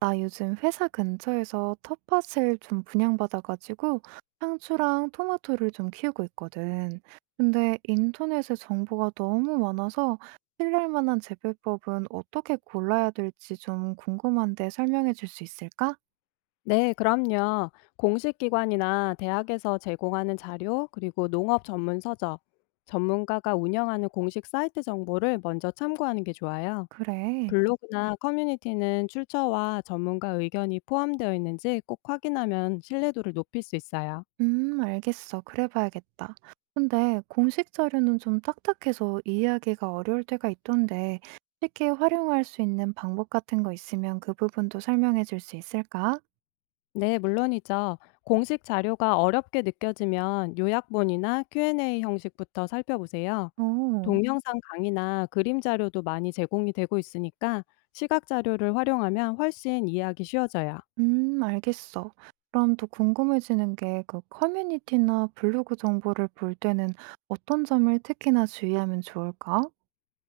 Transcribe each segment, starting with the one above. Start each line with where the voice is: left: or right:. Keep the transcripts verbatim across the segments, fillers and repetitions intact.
right: 나 요즘 회사 근처에서 텃밭을 좀 분양받아가지고 상추랑 토마토를 좀 키우고 있거든. 근데 인터넷에 정보가 너무 많아서 신뢰할 만한 재배법은 어떻게 골라야 될지 좀 궁금한데 설명해 줄 수 있을까?
left: 네, 그럼요. 공식 기관이나 대학에서 제공하는 자료, 그리고 농업 전문 서적, 전문가가 운영하는 공식 사이트 정보를 먼저 참고하는 게 좋아요.
right: 그래.
left: 블로그나 커뮤니티는 출처와 전문가 의견이 포함되어 있는지 꼭 확인하면 신뢰도를 높일 수 있어요.
right: 음, 알겠어. 그래 봐야겠다. 근데 공식 자료는 좀 딱딱해서 이해하기가 어려울 때가 있던데 쉽게 활용할 수 있는 방법 같은 거 있으면 그 부분도 설명해 줄 수 있을까?
left: 네, 물론이죠. 공식 자료가 어렵게 느껴지면 요약본이나 큐 앤 에이 형식부터 살펴보세요. 음.
right: 오.
left: 동영상 강의나 그림 자료도 많이 제공이 되고 있으니까 시각 자료를 활용하면 훨씬 이해하기 쉬워져요.
right: 음, 알겠어. 그럼 또 궁금해지는 게 그 커뮤니티나 블로그 정보를 볼 때는 어떤 점을 특히나 주의하면 좋을까?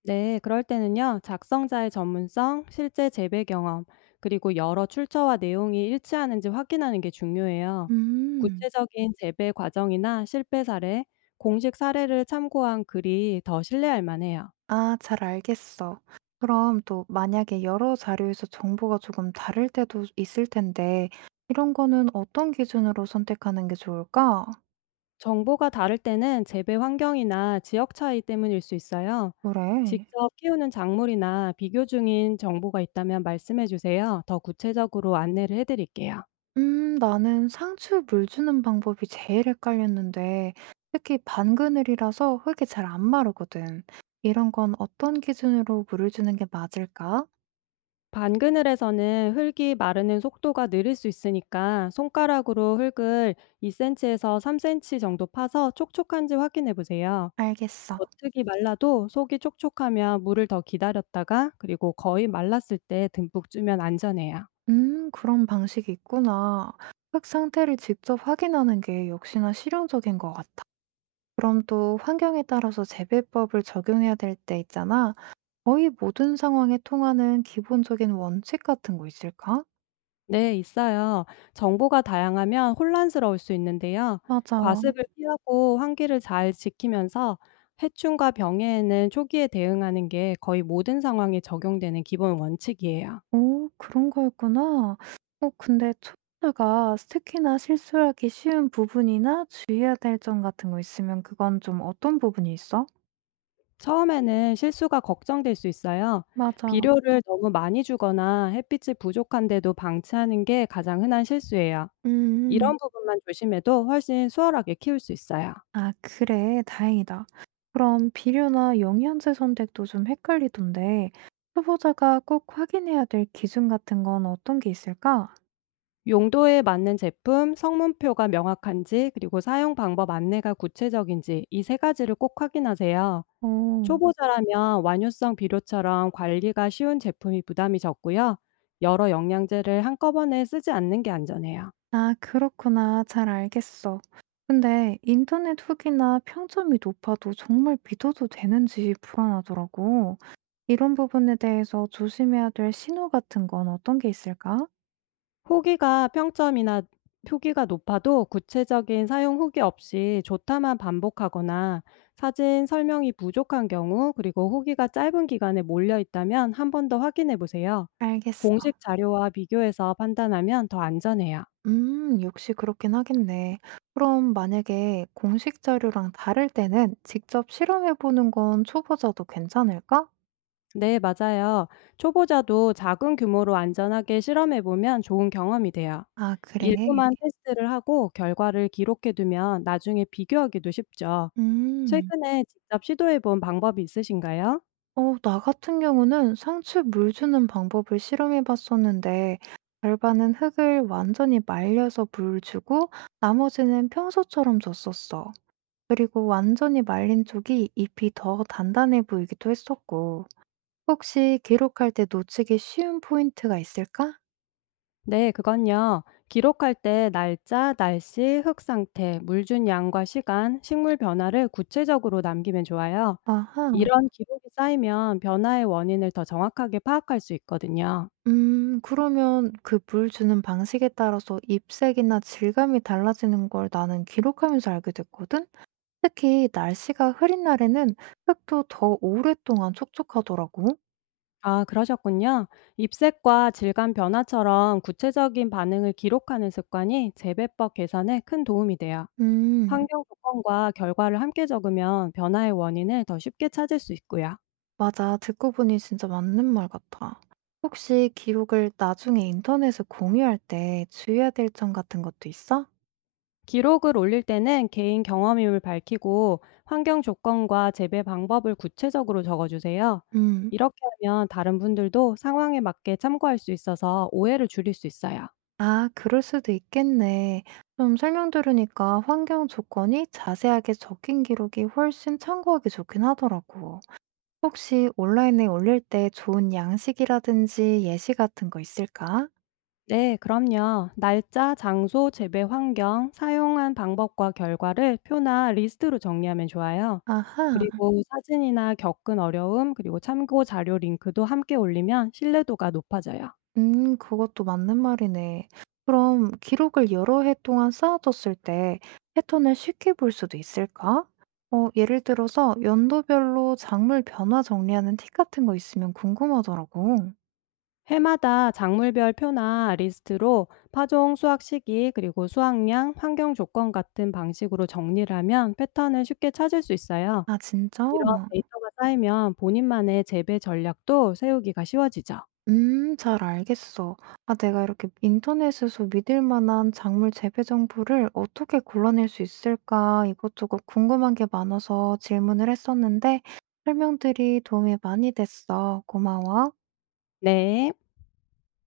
left: 네, 그럴 때는요, 작성자의 전문성, 실제 재배 경험, 그리고 여러 출처와 내용이 일치하는지 확인하는 게 중요해요.
right: 음,
left: 구체적인 재배 과정이나 실패 사례, 공식 사례를 참고한 글이 더 신뢰할 만해요.
right: 아, 잘 알겠어. 그럼 또 만약에 여러 자료에서 정보가 조금 다를 때도 있을 텐데, 이런 거는 어떤 기준으로 선택하는 게 좋을까?
left: 정보가 다를 때는 재배 환경이나 지역 차이 때문일 수 있어요.
right: 그래.
left: 직접 키우는 작물이나 비교 중인 정보가 있다면 말씀해 주세요. 더 구체적으로 안내를 해 드릴게요.
right: 음, 나는 상추 물 주는 방법이 제일 헷갈렸는데, 특히 반그늘이라서 흙이 잘 안 마르거든. 이런 건 어떤 기준으로 물을 주는 게 맞을까?
left: 반그늘에서는 흙이 마르는 속도가 느릴 수 있으니까 손가락으로 흙을 이 센티미터에서 삼 센티미터 정도 파서 촉촉한지 확인해 보세요.
right: 알겠어.
left: 겉흙이 말라도 속이 촉촉하면 물을 더 기다렸다가 그리고 거의 말랐을 때 듬뿍 주면 안전해요.
right: 음, 그런 방식이 있구나. 흙 상태를 직접 확인하는 게 역시나 실용적인 것 같아. 그럼 또 환경에 따라서 재배법을 적용해야 될 때 있잖아. 거의 모든 상황에 통하는 기본적인 원칙 같은 거 있을까?
left: 네, 있어요. 정보가 다양하면 혼란스러울 수 있는데요.
right: 맞아.
left: 과습을 피하고 환기를 잘 지키면서 해충과 병해에는 초기에 대응하는 게 거의 모든 상황에 적용되는 기본 원칙이에요.
right: 오, 그런 거였구나. 어, 근데 초보자가 특히나 실수하기 쉬운 부분이나 주의해야 될 점 같은 거 있으면 그건 좀 어떤 부분이 있어?
left: 처음에는 실수가 걱정될 수 있어요.
right: 맞아.
left: 비료를 너무 많이 주거나 햇빛이 부족한데도 방치하는 게 가장 흔한 실수예요.
right: 음.
left: 이런 부분만 조심해도 훨씬 수월하게 키울 수 있어요.
right: 아, 그래. 다행이다. 그럼 비료나 영양제 선택도 좀 헷갈리던데, 초보자가 꼭 확인해야 될 기준 같은 건 어떤 게 있을까?
left: 용도에 맞는 제품, 성문표가 명확한지, 그리고 사용 방법 안내가 구체적인지 이 세 가지를 꼭 확인하세요.
right: 어.
left: 초보자라면 완효성 비료처럼 관리가 쉬운 제품이 부담이 적고요. 여러 영양제를 한꺼번에 쓰지 않는 게 안전해요.
right: 아, 그렇구나. 잘 알겠어. 근데 인터넷 후기나 평점이 높아도 정말 믿어도 되는지 불안하더라고. 이런 부분에 대해서 조심해야 될 신호 같은 건 어떤 게 있을까?
left: 후기가 평점이나 표기가 높아도 구체적인 사용 후기 없이 좋다만 반복하거나 사진 설명이 부족한 경우 그리고 후기가 짧은 기간에 몰려 있다면 한 번 더 확인해 보세요.
right: 알겠어.
left: 공식 자료와 비교해서 판단하면 더 안전해요.
right: 음, 역시 그렇긴 하겠네. 그럼 만약에 공식 자료랑 다를 때는 직접 실험해 보는 건 초보자도 괜찮을까?
left: 네, 맞아요. 초보자도 작은 규모로 안전하게 실험해 보면 좋은 경험이 돼요.
right: 아, 그래.
left: 일부만 테스트를 하고 결과를 기록해 두면 나중에 비교하기도 쉽죠.
right: 음.
left: 최근에 직접 시도해 본 방법이 있으신가요?
right: 어, 나 같은 경우는 상추에 물 주는 방법을 실험해 봤었는데, 절반은 흙을 완전히 말려서 물 주고, 나머지는 평소처럼 줬었어. 그리고 완전히 말린 쪽이 잎이 더 단단해 보이기도 했었고, 혹시 기록할 때 놓치기 쉬운 포인트가 있을까?
left: 네, 그건요. 기록할 때 날짜, 날씨, 흙 상태, 물 준 양과 시간, 식물 변화를 구체적으로 남기면 좋아요.
right: 아하,
left: 이런 기록이 쌓이면 변화의 원인을 더 정확하게 파악할 수 있거든요.
right: 음, 그러면 그 물 주는 방식에 따라서 잎색이나 질감이 달라지는 걸 나는 기록하면서 알게 됐거든? 특히 날씨가 흐린 날에는 흙도 더 오랫동안 촉촉하더라고.
left: 아, 그러셨군요. 입색과 질감 변화처럼 구체적인 반응을 기록하는 습관이 재배법 계산에 큰 도움이 돼요.
right: 음,
left: 환경 조건과 결과를 함께 적으면 변화의 원인을 더 쉽게 찾을 수 있고요.
right: 맞아. 듣고 보니 진짜 맞는 말 같아. 혹시 기록을 나중에 인터넷에 공유할 때 주의해야 될 점 같은 것도 있어?
left: 기록을 올릴 때는 개인 경험임을 밝히고 환경 조건과 재배 방법을 구체적으로 적어주세요.
right: 음,
left: 이렇게 하면 다른 분들도 상황에 맞게 참고할 수 있어서 오해를 줄일 수 있어요.
right: 아, 그럴 수도 있겠네. 좀 설명 들으니까 환경 조건이 자세하게 적힌 기록이 훨씬 참고하기 좋긴 하더라고. 혹시 온라인에 올릴 때 좋은 양식이라든지 예시 같은 거 있을까?
left: 네, 그럼요. 날짜, 장소, 재배 환경, 사용한 방법과 결과를 표나 리스트로 정리하면 좋아요.
right: 아하.
left: 그리고 사진이나 겪은 어려움, 그리고 참고 자료 링크도 함께 올리면 신뢰도가 높아져요.
right: 음, 그것도 맞는 말이네. 그럼 기록을 여러 해 동안 쌓아뒀을 때 패턴을 쉽게 볼 수도 있을까? 어, 예를 들어서 연도별로 작물 변화 정리하는 팁 같은 거 있으면 궁금하더라고.
left: 해마다 작물별 표나 리스트로 파종 수확 시기 그리고 수확량, 환경 조건 같은 방식으로 정리를 하면 패턴을 쉽게 찾을 수 있어요.
right: 아, 진짜?
left: 이런
right: 뭐.
left: 데이터가 쌓이면 본인만의 재배 전략도 세우기가 쉬워지죠.
right: 음, 잘 알겠어. 아, 내가 이렇게 인터넷에서 믿을 만한 작물 재배 정보를 어떻게 골라낼 수 있을까? 이것저것 궁금한 게 많아서 질문을 했었는데 설명들이 도움이 많이 됐어. 고마워.
left: 네.